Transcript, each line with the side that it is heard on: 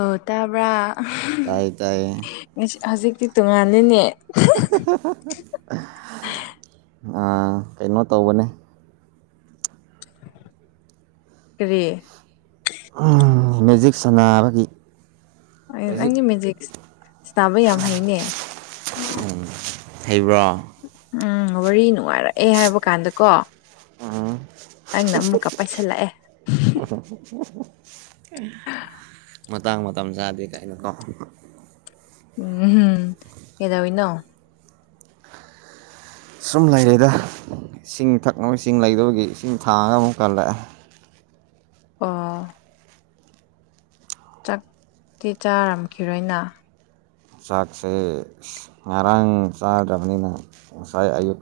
left: ꯑꯣ ꯇꯥꯕ꯭ꯔꯥ
right: ꯇꯥꯏ ꯇꯥꯏꯌꯦ
left: ꯉꯥꯁꯤ ꯍꯧꯖꯤꯛꯇꯤ ꯇꯣꯡꯉꯥꯜꯂꯤꯅꯦ
right: ꯑꯥ ꯀꯩꯅꯣ ꯇꯧꯕꯅꯦ
left: ꯀꯔꯤ
right: ꯑꯝ ꯃꯦꯖꯤꯛ ꯁꯥꯟꯅꯕꯒꯤ
left: ꯑꯌꯣ
right: ꯃꯦꯖꯤꯛ
left: ꯅꯪꯗꯤ ꯃꯦꯖꯤꯛꯁ ꯇꯥꯕ ꯌꯥꯝ ꯍꯩꯅꯦ
right: ꯍꯩꯕ꯭ꯔꯣ
left: ꯎꯝ ꯋꯥꯔꯤ ꯅꯨꯡꯉꯥꯏꯔꯛꯑꯦ ꯍꯥꯏꯕ ꯀꯥꯟꯗꯀꯣ
right: ꯑꯣꯝ
left: ꯅꯪꯅ ꯑꯃꯨꯛꯀ ꯄꯥꯏꯁꯜꯂꯛꯑꯦ
right: ꯃꯇꯥꯡ ꯃꯇꯝ ꯆꯥꯗꯦ ꯀꯥꯏꯅꯀꯣ
left: ꯎꯝꯍꯨꯝ ꯀꯩꯗꯧꯋꯤꯅꯣ
right: ꯁꯨꯝ ꯂꯩꯔꯦꯗ ꯏꯁꯤꯡ ꯊꯛꯅꯕ ꯏꯁꯤꯡ ꯂꯩꯗꯕꯒꯤ ꯏꯁꯤꯡ ꯊꯥꯡꯉꯒ ꯑꯃꯨꯛ ꯀꯜꯂꯛꯑꯦ
left: ꯑꯣ ꯆꯥꯛꯇꯤ ꯆꯥꯔꯝꯈꯤꯔꯣꯏꯅ
right: ꯆꯥꯛꯁꯦ ꯉꯔꯥꯡ ꯆꯥꯗ꯭ꯔꯕꯅꯤꯅ ꯉꯁꯥꯏ ꯑꯌꯨꯛ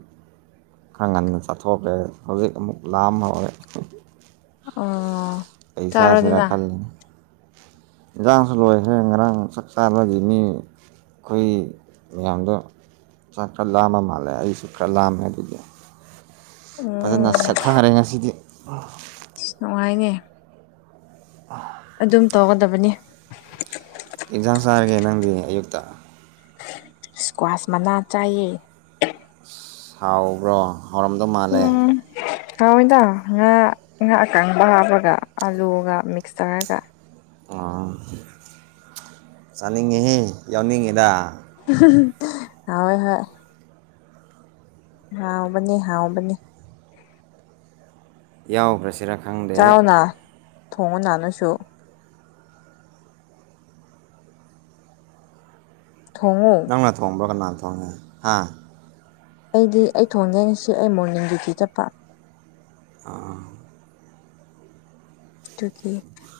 right: ꯈꯥ ꯉꯟꯅ ꯆꯠꯊꯣꯛꯈ꯭ꯔꯦ ꯍꯧꯖꯤꯛ ꯑꯃꯨꯛ ꯂꯥꯝ ꯍꯧꯔꯦ
left: ꯑꯣ
right: ꯀꯩ ꯆꯥꯁꯤꯔꯥ
left: ꯆꯥꯔꯣꯗꯅ
right: ꯈꯜꯂꯤꯅꯤ ꯏꯟꯖꯥꯡꯁꯨ ꯂꯣꯏꯒ꯭ꯔꯦ ꯉꯔꯥꯡ ꯆꯥꯛ ꯆꯥꯕꯒꯤ ꯃꯤ ꯑꯩꯈꯣꯏ ꯃꯌꯥꯝꯗꯣ ꯆꯥꯛꯇꯣ ꯂꯥꯝꯕ ꯃꯥꯜꯂꯦ ꯑꯩꯁꯨ ꯈꯔ ꯂꯥꯝꯃꯦ ꯑꯗꯨꯒꯤ ꯐꯖꯅ
left: ꯎꯝ
right: ꯁꯦꯠꯊꯔꯦ ꯉꯁꯤꯗꯤ
left: ꯅꯨꯡꯉꯥꯏꯅꯦ
right: ꯑ
left: ꯑꯗꯨꯝ ꯇꯧꯒꯗꯕꯅꯤ
right: ꯀꯩꯏꯟꯖꯥꯡ ꯆꯥꯔꯒꯦ ꯅꯪꯗꯤ ꯑꯌꯨꯛꯇ
left: ꯏꯁꯀ꯭ꯋꯥꯁ ꯃꯅꯥ ꯆꯥꯏꯌꯦ
right: ꯏꯁ ꯍꯥꯎꯕ꯭ꯔꯣ ꯍꯥꯎꯔꯝꯗꯣ ꯃꯥꯜꯂꯦ
left: ꯎꯝ ꯍꯥꯎꯋꯤꯗ ꯉꯥ ꯉꯥ ꯑꯀꯪꯕ ꯍꯥꯞꯄꯒ ꯑꯥꯂꯨꯒ ꯃꯤꯛꯁ ꯇꯧꯔꯒ
right: ꯑꯣ ꯆꯥꯅꯤꯡꯉꯤꯍꯦ ꯌꯥꯎꯅꯤꯡꯉꯤꯗ
left: ꯍꯥꯎꯋꯦ ꯍꯣꯏ ꯍꯥꯎꯕꯅꯦ ꯍꯥꯎꯕꯅꯤ
right: ꯌꯥꯎꯒ꯭ꯔꯥ ꯁꯤꯔꯥ
left: ꯆꯥꯎꯑꯣꯅ ꯊꯣꯡꯉꯣꯅ ꯅꯣꯏꯁꯨ ꯊꯣꯡꯉꯣ
right: ꯅꯪꯅ ꯊꯣꯡꯕ꯭ꯔꯣ ꯀꯅꯥꯟ ꯊꯣꯡꯉꯤ ꯍꯥ
left: ꯑꯩꯗꯤ ꯑꯩ ꯊꯣꯡꯉꯦ ꯉꯁꯤ ꯑꯩ ꯃꯣꯔꯅꯤꯡꯒꯤ ꯇꯤꯆꯔ ꯄ꯭ꯔꯥꯛ
right: ꯑꯥ
left: ꯑꯗꯨꯒꯤ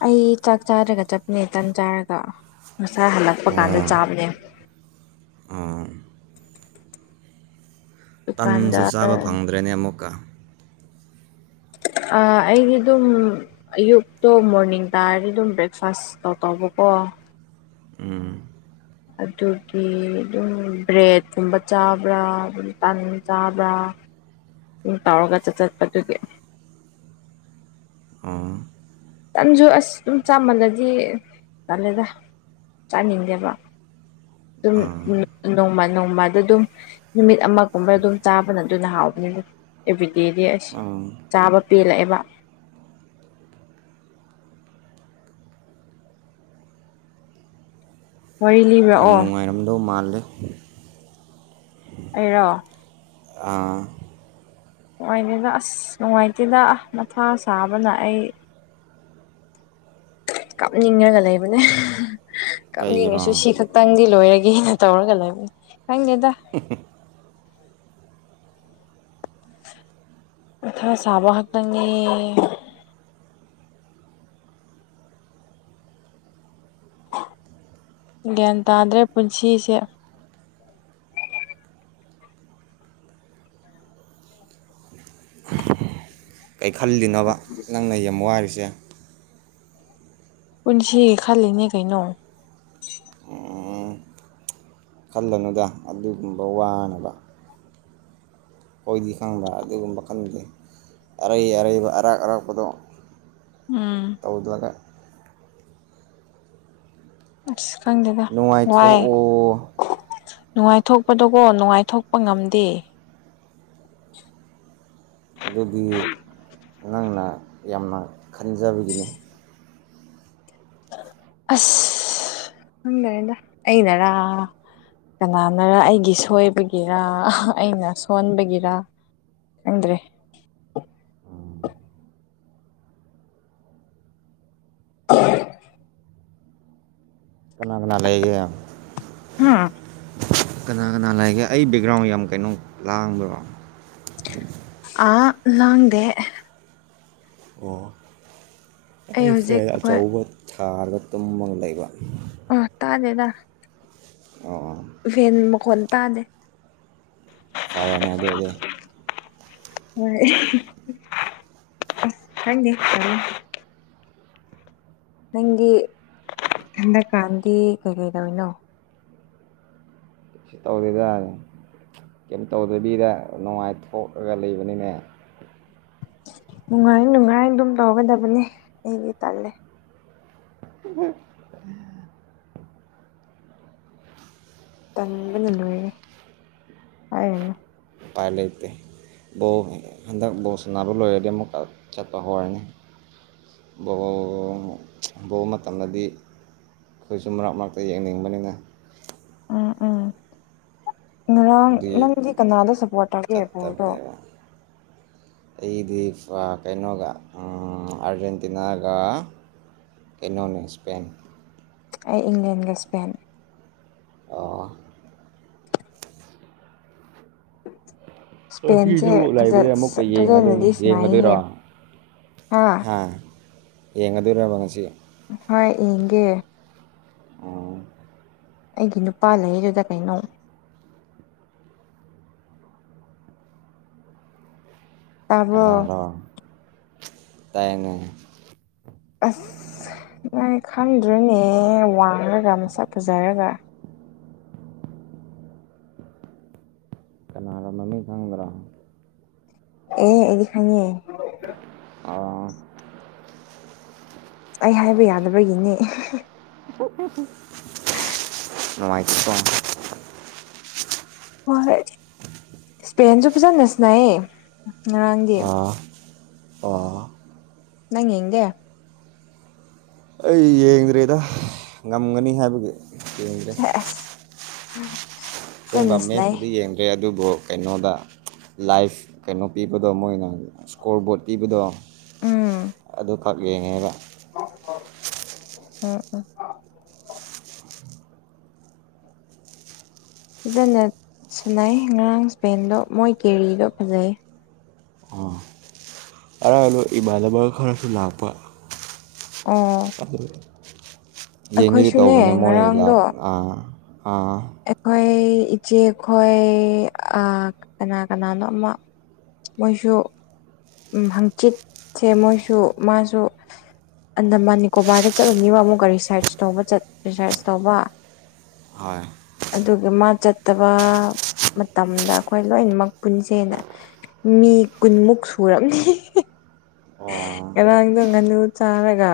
left: ꯑꯩ ꯆꯥꯛ ꯆꯥꯗ꯭ꯔꯒ ꯆꯠꯄꯅꯦ ꯇꯟ ꯆꯥꯔꯒ ꯉꯁꯥꯏ ꯍꯜꯂꯛꯄ ꯀꯥꯟꯗ ꯆꯥꯕꯅꯦ
right: ꯎꯝ
left: ꯑꯗꯨꯀꯥꯟꯗ
right: ꯇꯟꯁꯨ ꯆꯥꯕ ꯐꯪꯗ꯭ꯔꯦꯅꯦ ꯑꯃꯨꯛꯀ
left: ꯑꯩꯒꯤ ꯑꯗꯨꯝ ꯑꯌꯨꯛꯇꯣ ꯃꯣꯔꯅꯤꯡ ꯇꯥꯔꯗꯤ ꯑꯗꯨꯝ ꯕ꯭ꯔꯦꯛꯐꯥꯁ ꯇꯧ ꯇꯧꯕꯀꯣ
right: ꯎꯝ
left: ꯑꯗꯨꯒꯤ ꯑꯗꯨꯝ ꯕ꯭ꯔꯦꯗꯀꯨꯝꯕ ꯆꯥꯕ꯭ꯔꯥ ꯑꯗꯨꯝ ꯇꯟ ꯆꯥꯕ꯭ꯔꯥ ꯎꯝ ꯇꯥꯎꯔꯒ ꯆꯠ ꯆꯠꯄꯗꯨꯒꯤ
right: ꯑꯥ
left: ꯇꯟꯖꯨ ꯑꯁ ꯑꯗꯨꯝ ꯆꯥꯃꯜꯂꯗꯤ ꯇꯜꯂꯦꯗ ꯆꯥꯅꯤꯡꯗꯦꯕ ꯑꯗꯨꯝ
right: ꯑꯥ
left: ꯅꯣꯡꯃ ꯅꯣꯡꯃꯗ ꯑꯗꯨꯝ ꯅꯨꯃꯤꯠ ꯑꯃꯒꯨꯝꯕ ꯑꯗꯨꯝ ꯆꯥꯕꯅ ꯑꯗꯨꯅ ꯍꯥꯎꯕꯅꯦ ꯑꯦꯕ꯭ꯔꯤꯗꯦꯗꯤ ꯑꯁ
right: ꯎꯝ
left: ꯆꯥꯕ ꯄꯦꯜꯂꯛꯑꯦꯕ ꯋꯥꯔꯤ
right: ꯌꯥꯝ
left: ꯂꯤꯕ꯭ꯔꯛꯑꯣ
right: ꯅꯨꯡꯉꯥꯏꯔꯝꯗꯧ ꯃꯥꯜꯂꯦ
left: ꯑꯩꯔꯣ
right: ꯑꯥ
left: ꯅꯨꯡꯉꯥꯏꯇꯦꯗ ꯑꯁ ꯅꯨꯡꯉꯥꯏꯇꯦꯗ ꯃꯊꯥ ꯁꯥꯥꯕꯅ ꯑꯩ ꯀꯥꯞꯅꯤꯡꯉꯒ ꯂꯩꯕꯅꯦ ꯀꯞꯅꯤꯡꯉꯁꯨ
right: ꯀꯩꯔꯣ
left: ꯁꯤ ꯈꯛꯇꯪꯗꯤ ꯂꯣꯏꯔꯒꯦꯅ ꯇꯧꯔꯒ ꯂꯩꯕꯅꯦ ꯈꯪꯗꯦꯗ
right: ꯍꯝ ꯍꯝ
left: ꯃꯊꯥ ꯁꯥꯕ ꯈꯛꯇꯪꯅꯤ ꯒ꯭ꯌꯥꯟ ꯇꯥꯗ꯭ꯔꯦ ꯄꯨꯟꯁꯤꯁꯦ
right: ꯀꯩ ꯈꯜꯂꯤꯅꯣꯕ ꯅꯪꯅ ꯌꯥꯝ ꯋꯥꯔꯤꯁꯦ
left: ꯄꯨꯟꯁꯤꯒꯤ ꯈꯜꯂꯤꯅꯦ ꯀꯩꯅꯣ
right: ꯑꯣ ꯈꯜꯂꯨꯅꯨꯗ ꯑꯗꯨꯒꯨꯝꯕ ꯋꯥꯅꯕ ꯑꯈꯣꯏꯗꯤ ꯈꯪꯕ꯭ꯔꯥ ꯑꯗꯨꯒꯨꯝꯕ ꯈꯟꯗꯦ ꯑꯔꯩ ꯑꯔꯩꯕ ꯑꯔꯥꯛ ꯑꯔꯥꯛꯄꯗꯣ
left: ꯎꯝ
right: ꯇꯧꯗꯔꯒ
left: ꯑꯁ ꯈꯪꯗꯦꯗ ꯋꯥꯏ
right: ꯅꯨꯡꯉꯥꯏꯊꯣꯛꯑꯣ
left: ꯅꯨꯡꯉꯥꯏꯊꯣꯛꯄꯗꯣꯀꯣ ꯅꯨꯡꯉꯥꯏꯊꯣꯛꯄ ꯉꯝꯗꯦ
right: ꯑꯗꯨꯗꯤ ꯅꯪꯅ ꯌꯥꯝꯅ ꯈꯟꯖꯕꯒꯤꯅꯤ
left: ꯑꯁ ꯈꯪꯗꯦꯗ ꯑꯩꯅꯔꯥ ꯀꯅꯥꯅꯔ ꯑꯩꯒꯤ ꯁꯣꯏꯕꯒꯤꯔ ꯑꯩꯅ ꯁꯣꯟꯕꯒꯤꯔ ꯈꯪꯗ꯭ꯔꯦ [unintelligible]
right: ꯀꯅꯥ ꯀꯅꯥ ꯂꯩꯒꯦ
left: ꯍꯝ
right: ꯀꯅꯥ ꯀꯅꯥ ꯂꯩꯒꯦ ꯑꯩ ꯕꯦꯛꯒ꯭ꯔꯥꯎꯟ ꯌꯥꯝ ꯀꯩꯅꯣ ꯂꯥꯡꯕ꯭ꯔꯣ
left: ꯑ ꯂꯥꯡꯗꯦ
right: ꯑꯣ ꯑꯩ
left: ꯍꯧꯖꯤꯛ
right: ꯐꯦꯟ
left: ꯍꯣꯏ
right: ꯑꯆꯧꯕ ꯊꯥꯔꯒ ꯇꯨꯝꯃ ꯂꯩꯕ
left: ꯑ ꯇꯥꯗꯦꯗ
right: ꯑꯣ ꯑ
left: ꯐꯦꯟ ꯃꯈꯣꯟ ꯇꯥꯗꯦ
right: ꯐꯔꯦꯅꯦ ꯑꯗꯨꯗꯤ
left: ꯍꯣꯢ ꯈꯪꯗꯦ ꯅꯪꯗꯤ ꯍꯟꯗꯛ ꯀꯥꯟꯗꯤ ꯀꯩ ꯀꯩꯗꯧꯔꯤꯅꯣ
right: ꯀꯩꯁꯨ ꯇꯧꯗꯦꯗ ꯀꯩꯝ ꯇꯧꯗꯕꯤꯗ ꯅꯨꯡꯉꯥꯏꯊꯣꯛꯂꯒ ꯂꯩꯕꯅꯤꯅꯦ
left: ꯅꯨꯡꯉꯥꯏ ꯅꯨꯡꯉꯥꯏ ꯑꯗꯨꯝ ꯇꯧꯒꯗꯕꯅꯤ ꯑꯩꯒꯤ ꯇꯜꯂꯦ
right: ꯍ
left: ꯇꯟꯕꯅ ꯂꯣꯏꯔꯦ
right: ꯎꯄꯥꯏ ꯂꯩꯇꯦ ꯕꫭꯜ ꯍꯟꯗꯛ ꯕꫭꯜ ꯁꯥꯟꯅꯕ ꯂꯣꯏꯔꯗꯤ ꯑꯃꯨꯛꯀꯥ ꯆꯠꯄ ꯍꯧꯔꯅꯤ ꯕꯣꯜꯜꯜꯜꯜꯜ ꯕꫭꯜ ꯃꯇꯝꯗꯗꯤ ꯑꯩꯈꯣꯏꯁꯨ ꯃꯔꯛ ꯃꯔꯛꯇ ꯌꯦꯡꯅꯤꯡꯕꯅꯤꯅ
left: ꯎꯝ ꯎꯝ ꯉꯔꯥꯡ
right: ꯑꯗꯨꯒꯤ
left: ꯅꯪꯗꯤ ꯀꯅꯥꯗ ꯁꯞꯄꯣꯔꯠ ꯇꯧꯒꯦ ꯕꯣꯜꯗꯣ
right: ꯆꯠꯇꯕꯅꯦꯕ ꯑꯩꯗꯤ ꯐꯥ ꯀꯩꯅꯣꯒ ꯑꯥ ꯑꯥꯔꯖꯦꯟꯇꯤꯅꯥꯒ ꯀꯩꯅꯣꯅꯤ ꯁ꯭ꯄꯦꯟ
left: ꯑꯩ ꯏꯪꯂꯦꯟꯒ ꯁ꯭ꯄꯦꯟ
right: ꯑꯣ
left: ꯏꯁꯄꯦꯟꯁꯦ
right: ꯉꯁꯤꯁꯨ
left: ꯐꯖ
right: ꯂꯩꯕꯅꯦ ꯑꯃꯨꯛꯀ ꯌꯦꯡꯑꯗꯨꯏꯅꯦ
left: ꯐꯖꯅꯗꯤ ꯁꯅꯥꯏꯍꯦ
right: ꯌꯦꯡꯉꯗꯨꯏꯔꫭ ꯍꯥ ꯌꯦꯡꯉꯥꯗꯨꯏꯔꫭꯕ ꯉꯁꯤ
left: ꯍꯣꯏ ꯌꯦꯡꯒꯦ
right: ꯑꫭ
left: ꯑꯩꯒꯤ ꯅꯨꯄꯥ ꯂꯩꯗꯨꯗ ꯀꯩꯅꯣ ꯇꯥꯕ꯭ꯔꯣ
right: ꯀꯅꯥꯔꯣ ꯇꯥꯏꯅꯦ
left: ꯑꯁ ꯅꯪ ꯈꯪꯗ꯭ꯔꫭꯅꯦ ꯋꯥꯡꯉꯒ ꯃꯁꯛ ꯐꯖꯔꯒ
right: ꯅꯪꯒꯔꯣ
left: ꯑꯦ ꯑꯩꯗꯤ ꯈꯪꯡꯉꯦ
right: ꯑꫭ
left: ꯑꯩ ꯍꯥꯏꯕ ꯌꯥꯗꯕꯒꯤꯅꯦ
right: [unintelligible] ꯅꯨꯡꯉꯥꯏꯇꯦ ꯀꫭ
left: ꯍꯣꯏ ꯏꯁ꯭ꯄꯦꯟꯁꯨ ꯐꯖꯟꯅ ꯁꯥꯟꯅꯌꯦ ꯉꯔꯥꯡꯗꯤ
right: ꯑꯥ ꯑꯣ
left: ꯅꯪ ꯌꯦꯡꯗꯦ
right: ꯑꯩ ꯌꯦꯡ [unintelligible] ꯗ꯭ꯔꯦꯗ ꯉꯝꯒꯅꯤ ꯍꯥꯏꯕꯒꯤ ꯌꯦꯡꯗ꯭ꯔꯦ
left: ꯁꯦꯁ
right: [unintelligible] ꯃꯦꯁꯄꯨꯗꯤ ꯌꯦꯡꯗ꯭ꯔꯦ ꯑꯗꯨꯕꯨ ꯀꯩꯅꯣꯗ ꯂꯥꯏꯐ ꯀꯩꯅꯣ ꯄꯤꯕꯗꯣ ꯃꯣꯏꯅ ꯏꯁꯀꯣꯔꯕꯣꯔꯠ ꯄꯤꯕꯗꯣ
left: ꯎꯝ
right: ꯑꯗꯨꯈꯛ ꯌꯦꯡꯉꯦꯕ
left: [unintelligible] ꯎꯝ ꯎꯝ [unintelligible] ꯐꯖꯅ ꯁꯥꯟꯅꯩꯌꯦ ꯉꯔꯥꯡ ꯏꯁ꯭ꯄꯦꯟꯗꯣ ꯃꯣꯏ ꯀꯦꯔꯤꯗꯣ ꯐꯖꯩ
right: ꯑꯥ ꯑꯗꯣ ꯏꯃꯥꯟꯅꯕ ꯈꯔꯁꯨ ꯂꯥꯛꯄ
left: ꯑꯣ
right: ꯑꯗꯨꯒ ꯌꯦꯡꯒꯦꯗꯤ
left: ꯑꯩꯈꯣꯏꯁꯨꯅꯦ
right: ꯇꯧꯕꯅꯦ
left: ꯉꯔꯥꯡꯗꯣ
right: ꯃꯣꯏꯂꯥꯛ ꯑꯥ ꯑꯥ
left: ꯑꯩꯈꯣꯏ ꯏꯆꯦꯈꯣꯏ ꯑꯥ ꯀꯅꯥ ꯀꯅꯥꯅꯣ ꯑꯃ ꯃꯣꯏꯁꯨ ꯍꯪꯆꯤꯠꯁꯦ ꯃꯣꯏꯁꯨ ꯃꯥꯁꯨ ꯑꯟꯗꯃꯥꯟ ꯅꯤꯀꯣꯕꯥ꯭ꯔꯗ ꯆꯠꯂꯨꯅꯤꯕ ꯑꯃꯨꯛꯀ ꯔꯤꯁ꯭ꯔꯁ ꯇꯧꯕ ꯆꯠ ꯔꯤꯁ꯭ꯔꯁ ꯇꯧꯕ
right: ꯍꯣꯏ
left: ꯑꯗꯨꯒꯤ ꯃꯥ ꯆꯠꯇꯕ ꯃꯇꯝꯗ ꯑꯩꯈꯣꯏ ꯂꯣꯏꯅꯃꯛ ꯄꯨꯟꯁꯦꯅ ꯃꯤ ꯀꯨꯟꯃꯨꯛ ꯁꯨꯔꯝꯅꯤ
right: ꯑꯣ
left: ꯉꯔꯥꯡꯗꯣ ꯉꯥꯅꯨ ꯆꯥꯔꯒ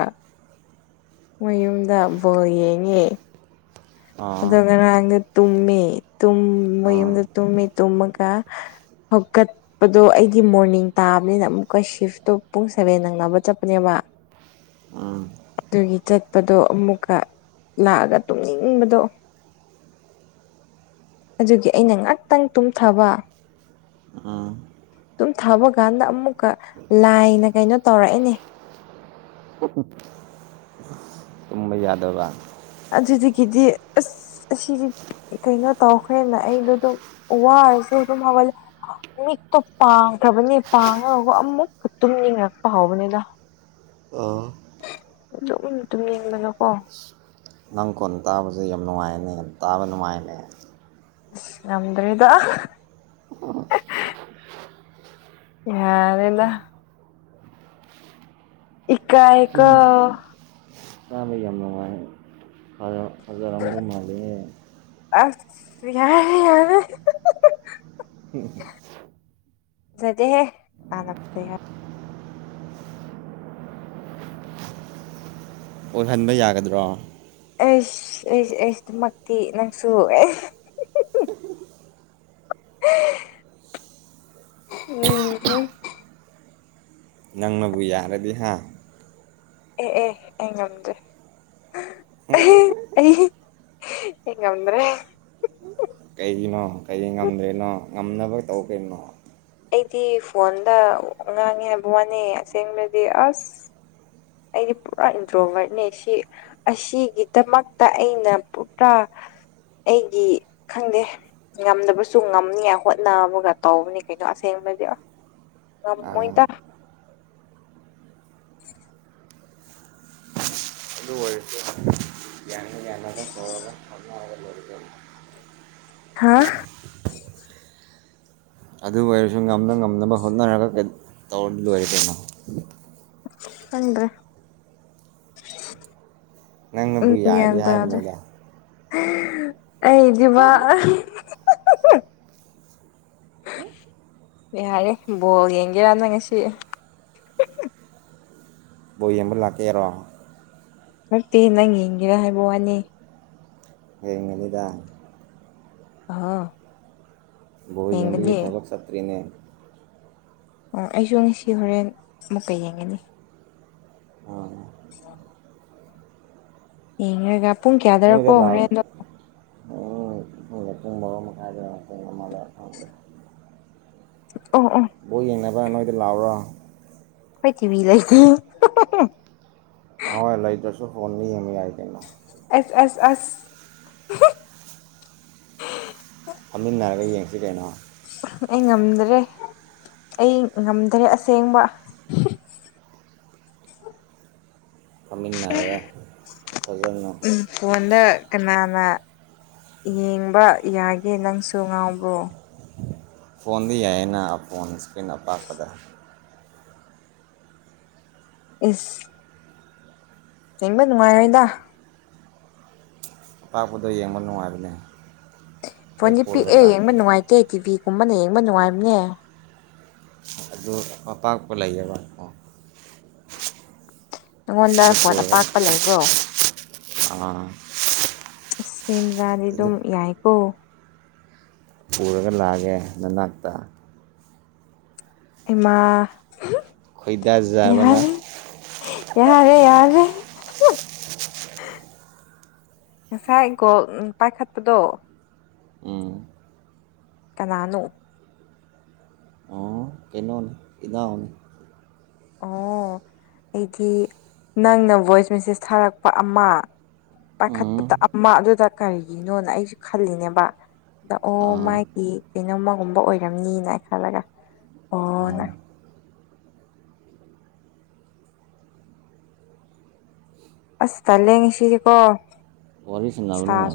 left: ꯃꫭꯏ ꯌꯨꯝꯗ ꯕꯣꯜ ꯌꯦꯡꯉꯦ
right: ꯑꯥ
left: ꯑꯗꯨꯒ ꯉꯔꯥꯡꯗ ꯇꯨꯝꯃꯤ ꯇꯨꯝ ꯃꫭꯏ
right: ꯑꯥ
left: ꯌꯨꯝꯗ ꯇꯨꯝꯃꯤ ꯇꯨꯝꯃꯒ ꯍꯧꯒꯥꯠ ꯄꯗꫭ ꯑꯩꯗꯤ ꯃꯣꯔꯅꯤꯡ ꯇꯥꯕꯅꯤꯅ ꯑꯃꯨꯛꯀ ꯁꯤꯐꯇꯣ ꯄꯨꯡ ꯁꯕꯦꯟ ꯅꯪꯅꯕ ꯆꯠꯄꯅꯦꯕ
right: ꯎꯝ
left: ꯑꯗꯨꯒꯤ ꯆꯠꯄꯗꯣ ꯑꯃꯨꯛꯀ ꯂꯥꯛꯑꯒ ꯇꯨꯡꯅꯤꯡꯕꯗꯣ [inaudible] ꯑꯗꯨꯒꯤ ꯑꯩꯅ ꯉꯥꯛꯇꯪ ꯇꯨꯝꯊꯥꯕ
right: ꯎꯝ
left: ꯑꯗꯨꯝ ꯊꯥꯕ ꯀꯥꯟꯗ ꯑꯃꯨꯛꯀ ꯂꯥꯏꯅ ꯀꯩꯅꯣ ꯇꯧꯔꯛꯑꯦꯅꯦ
right: [inaudible] ꯃꯨꯝꯕꯩ ꯌꯥꯗꯕ
left: ꯑꯗꯨꯗꯒꯤꯗꯤ ꯑꯁ ꯑꯁꯤꯗꯤ ꯀꯩꯅꯣ ꯇꯧꯈ꯭ꯔꯦꯅ ꯑꯩꯗꯣ ꯑꯗꯨꯝ ꯋꯥꯔꯁꯨ ꯑꯗꯨꯝ ꯍꯧꯒꯠꯂꯦ ꯃꯤꯛꯇꯣ ꯄꯥꯡꯈ꯭ꯔꯕꯅꯤ ꯄꯥꯡꯉꯒꯒ ꯑꯃꯨꯛꯀ ꯇꯨꯝꯅꯤꯡꯉꯔꯛꯄ ꯍꯧꯕꯅꯤꯗ
right: ꯑꯥ
left: ꯑꯗꯨꯝ ꯇꯨꯝꯅꯤꯡꯕꯅꯀꯣ
right: ꯅꯪ ꯀꯣꯟ ꯇꯥꯕꯁꯦ ꯌꯥꯝ ꯅꯨꯡꯉꯥꯏꯅꯦ ꯌꯥꯝ ꯇꯥꯕ ꯅꯨꯡꯉꯥꯏꯅꯦ
left: ꯉꯝꯗ꯭ꯔꯦꯗ
right: [inaudible]
left: ꯌꯥꯔꯦꯗ ꯏꯀꯑꯀ
right: ꯆꯥ ꯃ ꯌꯥꯝꯝ ꯅꯉꯥꯏ ꯐꯖꯥ ꯑꯃ ꯂꯝ ꯃꯥꯂꯦ
left: ꯑꯁ ꯌꯥ ꯌꯥꯔꯦ [unintelligible] ꯌꯥꯗꯦꯍꯦ [unintelligible]
right: ꯑꯣꯏꯍꯟꯕ ꯌꯥꯒꯗ꯭ꯔꯣ
left: ꯑꯩꯁ ꯑꯩꯁ ꯑꯩꯁ ꯑꯗꯨꯃꯛꯇꯤ ꯅꯪꯁꯨ ꯑꯦ
right: [inaudible]
left: ꯎꯝ ꯎꯝ
right: ꯅꯪꯅꯕꯨ ꯌꯥꯔꯗꯤ ꯍꯥ
left: ꯑꯦ ꯑꯦ ꯑꯩ ꯉꯝꯗꯦ
right: [unintelligible]
left: ꯑꯩ ꯉꯝꯗ꯭ꯔꯦ
right: ꯀꯩꯒꯤꯅꯣ ꯀꯩꯒꯤ ꯉꯝꯗ꯭ꯔꯦꯅꯣ ꯉꯝꯅꯕ ꯇꯧ ꯀꯩꯅꯣ
left: ꯑꯩꯗꯤ ꯐꯣꯟꯗ ꯉꯥꯡꯉꯦ ꯍꯥꯏꯕ ꯋꯥꯅꯤ ꯑꯁꯦꯡꯕꯗꯤ ꯑꯁ ꯑꯩꯗꯤ ꯄꯨꯔꯥ ꯏꯟꯗ꯭ꯔꯣꯕꯔꯠꯅꯦ ꯁꯤ ꯑꯁꯤꯒꯤꯗꯃꯛꯇ ꯑꯩꯅ ꯄꯨꯔꯥ ꯑꯩꯗꯤ ꯈꯪꯗꯦ ꯉꯝꯗꯕꯁꯨ ꯉꯝꯅꯤꯉꯥꯏ ꯍꯣꯠꯅꯕꯒ ꯇꯧꯕꯅꯤ ꯀꯩꯅꯣ ꯑꯁꯦꯡꯕꯗꯤ
right: ꯑꯥ,
left: ꯉꯝꯃꯣꯏꯗ
right: ꯑꯗꯨ ꯍꯛꯇ
left: [unintelligible]
right: ꯑꯗꯨꯜ ꯑꯣꯏꯔꯗ
left: ꯍꯥꯥ
right: ꯑꯗꯨ ꯑꯣꯏꯔꯁꯨ ꯉꯝꯅ-ꯉꯝꯅꯕ ꯍꯣꯠꯅꯔꯒ ꯀꯔꯤ ꯇꯧꯔ ꯂꯣꯏꯔꯦꯗꯅ
left: ꯍꯟꯚ꯭ꯔꯦ ꯎꯝ
right: ꯅꯪꯅꯕꯨ
left: ꯒ꯭ꯌꯦꯟ
right: ꯌꯥꯔꯗꯤ
left: ꯇꯥꯗ꯭ꯔꯦ
right: ꯍꯥꯏꯕꯅꯤꯗ
left: ꯑꯩꯗꯤꯕꯥ ꯌꯥꯏꯑꯦ ꯕꯣꯜ ꯌꯥꯡꯚꯦꯔ [unintelligible] ꯉꯁꯤ
right: ꯕꯝꯕꯜ ꯂꯥꯛ ꯀꯦꯔꯣ
left: ꯅꯠꯇꯦ ꯅꯪ ꯌꯦꯡꯒꯦꯔꯥ ꯍꯥꯏꯕ ꯋꯥꯅꯤ
right: ꯌꯦꯡꯒꯅꯤꯗ
left: ꯑꫭꯍꫭ
right: ꯕꯣꯜ ꯌꯦꯡꯕꯒꯤ ꯊꯕꯛ ꯆꯠꯇ꯭ꯔꯤꯅꯦ
left: ꯑꯣ ꯑꯩꯁꯨ ꯉꯁꯤ ꯍꯣꯔꯦꯟ ꯑꯃꯨꯛꯀ ꯌꯦꯡꯒꯅꯤ
right: [inaudible]
left: ꯑ ꯌꯦꯔꯒ
right: ꯅꯣꯏꯗ ꯂꯥ ꯎꯝ ꯄꯨꯡ ꯕꯔꯣ ꯃꯈꯥꯏꯗ꯭ꯥꯔ ꯄꯨꯡ ꯑꯃꯔ ꯈꯪꯗꯦ
left: ꯑꯣ ꯑꯣ
right: ꯕꯣꯜ ꯌꯦꯡꯅꯕꯥ ꯅꯣꯏꯗ ꯂꯥꯛꯎꯔꯥ
left: ꯑꯩꯣꯏ ꯊꯤꯕꯤ ꯂꯩ
right: ꯃꯥ ꯂꯩꯇ꯭ꯔꯁꯨ ꯐꯣꯟꯗ ꯌꯦꯡꯕ ꯌꯥꯥꯏ ꯀꯩꯅꯣ
left: ꯑꯦꯁ ꯑꯦꯁ ꯑꯁ
right: ꯐꯝꯃꯤꯟꯅꯔꯒ ꯌꯦꯡꯁꯤ ꯀꯩꯅꯣ
left: ꯑꯩ ꯉꯝꯗ꯭ꯔꯦ ꯑꯩ ꯉꯝꯗ꯭ꯔꯦ ꯑꯁꯦꯡꯕ
right: ꯐꯃꯤꯜꯅꯥꯔꯚ ꯐꯖꯅ
left: ꯎꯝ ꯐꯣꯟꯗ ꯀꯅꯥꯅ ꯌꯦꯡꯕ ꯌꯥꯒꯦ ꯅꯪꯁꯨ ꯉꯥꯎꯕ꯭ꯔꯣ
right: ꯐꯣꯟꯗ ꯌꯥꯏꯌꯦꯅ ꯐꯣꯟ ꯏꯀꯔꯤꯟ ꯑꯄꯥꯛꯄꯗ
left: ꯏꯁ ꯆꯦꯡꯕ ꯅꯨꯡꯉꯥꯏꯔꯣꯏꯗ
right: ꯇꯥꯛꯄꯗꯣ ꯌꯦꯡꯕ ꯅꯨꯡꯉꯥꯏꯕꯅꯦ ꯑꯩ
left: ꯐꯣꯟꯗꯤ
right: ꯄꯨꯔꯒ
left: ꯄꯤꯛꯑꯦ ꯌꯦꯡꯕ
right: ꯂꯥꯛꯀꯦ
left: ꯅꯨꯡꯉꯥꯏꯇꯦ ꯇꯤꯚꯤꯒꯨꯝꯕꯅ ꯌꯦꯡꯕ ꯅꯨꯡꯉꯥꯏꯕꯅꯦ
right: ꯑꯗꯨ ꯑꯄꯥꯛꯄ ꯂꯩꯌ‌‌ꯦꯕ
left: ꯅꯪꯉꯣꯟꯗ ꯐꯣꯟ ꯑꯄꯥꯛꯄ ꯂꯩꯕ꯭ꯔꯣ
right: ꯑꯥ
left: ꯑꯁ ꯃꯤ ꯃꯆꯥꯗꯤ
right: ꯑꯗꯨ
left: ꯑꯗꯨꯝ ꯌꯥꯏꯀꯣ
right: ꯄꯨꯔꯒ ꯂꯥꯛꯑꯒꯦ ꯅꯅꯥꯛꯇ
left: ꯑꯩꯃꯥ
right: ꯈꯣꯏꯗꯥꯖꯕꯅ
left: ꯌꯥꯍꯔꯦ ꯌꯥꯔꯦ-ꯌꯥꯔꯦ ꯉꯁꯥꯏ ꯒꯣꯜ ꯄꯥꯏꯈꯠꯄꯗꯣ
right: ꯎꯝ
left: ꯀꯅꯥꯅꯣ
right: ꯀꯩꯅꯣꯅꯦ ꯏꯅꯥꯎꯅꯦ
left: ꯑꯣ ꯑꯩꯗꯤ ꯅꯪꯅ ꯚꯣꯏꯁ ꯃꯦꯁꯦꯁ ꯊꯥꯔꯛꯄ ꯑꯃ
right: ꯎꯝ
left: ꯄꯥꯏꯈꯠꯄꯗ ꯑꯃ ꯑꯗꯨꯗ ꯀꯔꯤꯒꯤꯅꯣꯅ ꯑꯩꯁꯨ ꯈꯜꯂꯤꯅꯦꯕ ꯑꯗ ꯑꯣ
right: ꯑꯥ
left: ꯃꯥꯒꯤ ꯀꯩꯅꯣꯝꯃꯒꯨꯝꯕ ꯑꯣꯏꯔꯝꯅꯤꯅ ꯈꯜꯂꯒ ꯑꯣ ꯅ
right: ꯑꯥ
left: ꯑꯁ ꯇ ꯂꯩꯦ ꯉꯁꯤꯗꯤꯀꯣ
right: ꯄꯣꯂꯤꯁ ꯅꯕꯜꯅꯨꯡꯥ
left: ꯁꯥꯁꯨ